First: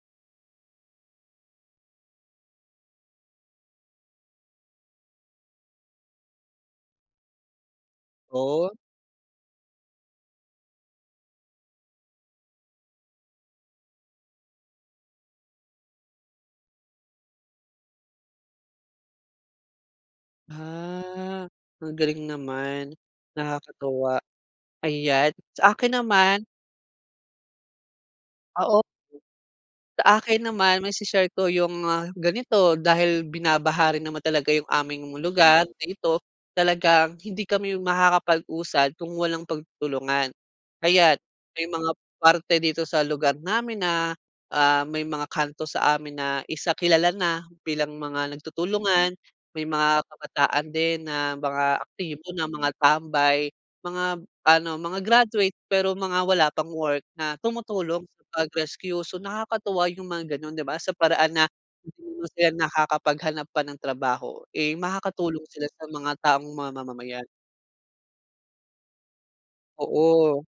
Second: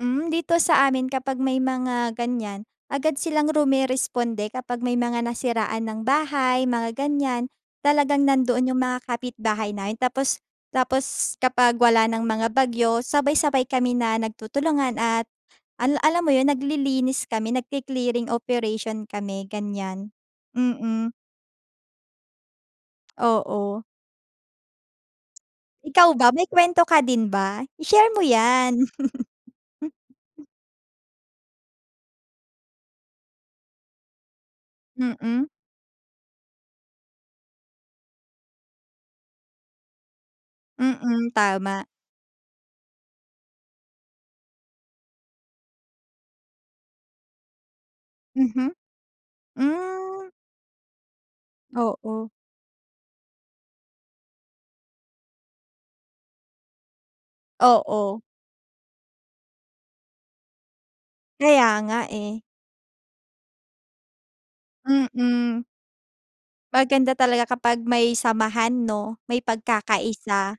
Mm, dito sa amin kapag may mga ganyan, agad silang rumeresponde kapag may mga nasiraan ng bahay, mga ganyan, talagang nando’n Oh. yung mga kapitbahay namin tapos tapos kapag wala nang mga bagyo, sabay-sabay kami na nagtutulungan at ala alam mo yun, naglilinis kami, nagke-clearing operation kami, ganyan. Mhm. Ah, ang galing naman, Oo. nakakatuwa. Ayan sa’kin Ikaw ba, naman may kwento ka din ba? I-share mo Ah, op ‘yan. Sa’kin naman, maise-share ko yung ganito dahil binabaha rin naman talaga yung aming Mm. lugar na ito talagang hindi kami makakapag-usad kung walang pagtutulungan. Ayan, Mm, may tama. mga parte dito sa lugar namin na, ah, may mga kanto sa amin na isa kilala na bilang mga Mhm. nagtutulungan, may mga Hmm. kabataan din na mga Oo. aktibo na mga tambay, mga ano, mga graduate, pero mga wala pang work na tumutulong Oo. sa pag-rescue. So, nakakatuwa yung mga gano’n, di ba sa paraan na Kaya nga hindi eh. sila nakakapaghanap pa ng trabaho, eh, makakatulong Mm. sila sa mga taong Maganda mamamayan. talaga kapag may samahan ‘no, may Oo. pagkakaisa.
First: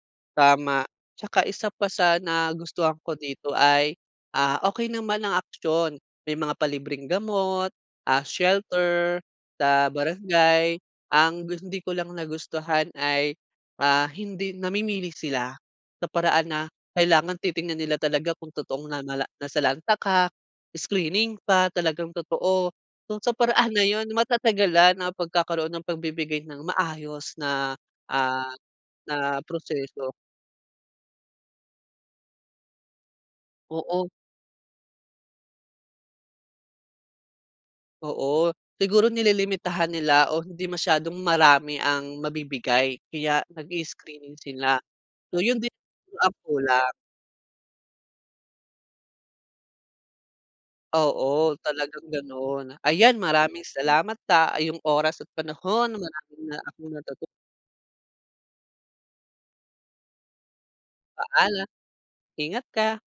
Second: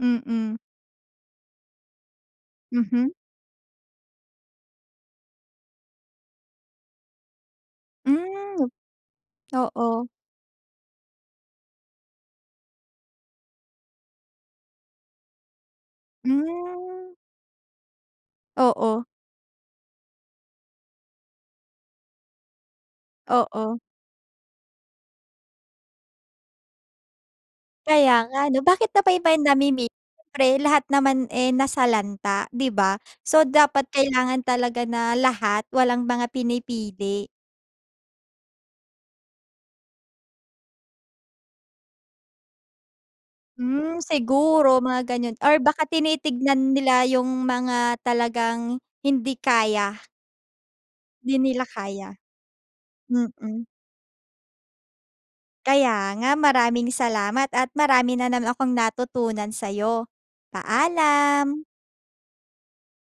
Mm. Tama. ‘Tsaka isa pa sa nagustuhan Mhm. ko dito ay, ah, okey naman ang aksiyon. May mga palibreng gamot, ah, Hmm. shelter sa Oo. barangay. Ang gus hindi ko lang nagustuhan ay, ah, hindi namimili sila. Sa paraan na Hmm. kailangan titingnan nila talaga kung totoong Oo. nanala nasalanta ka, screening pa. Talagang totoo. Kung sa paraan Oo. na 'yon, matatagalan ang pagkakaroon ng pagbibigay ng maayos na, Kaya nga ah, ano, bakit pa ba iba'y na namimili? proseso. Siyempre lahat naman eh, nasalanta, di ba? So, dapat Oo. kailangan talaga na lahat, walang mga pinipili. Oo, siguro nililimitahan nila o hindi masyadong marami ang mabibigay kaya Hmm, nag-i-is-screening sila. siguro mga ganyan So 'yon or din baka ang tinitignan kulang. nila yung mga talagang hindi kaya. Di Oo, nila talagang kaya. gano’n. Ayan, maraming Mm. salamat sa iyong oras at panahon, Kaya nga, marami na akong maraming natutunan. salamat at marami na naman akong natutunan sa’yo. Paalam. Paalam. Ingat ka.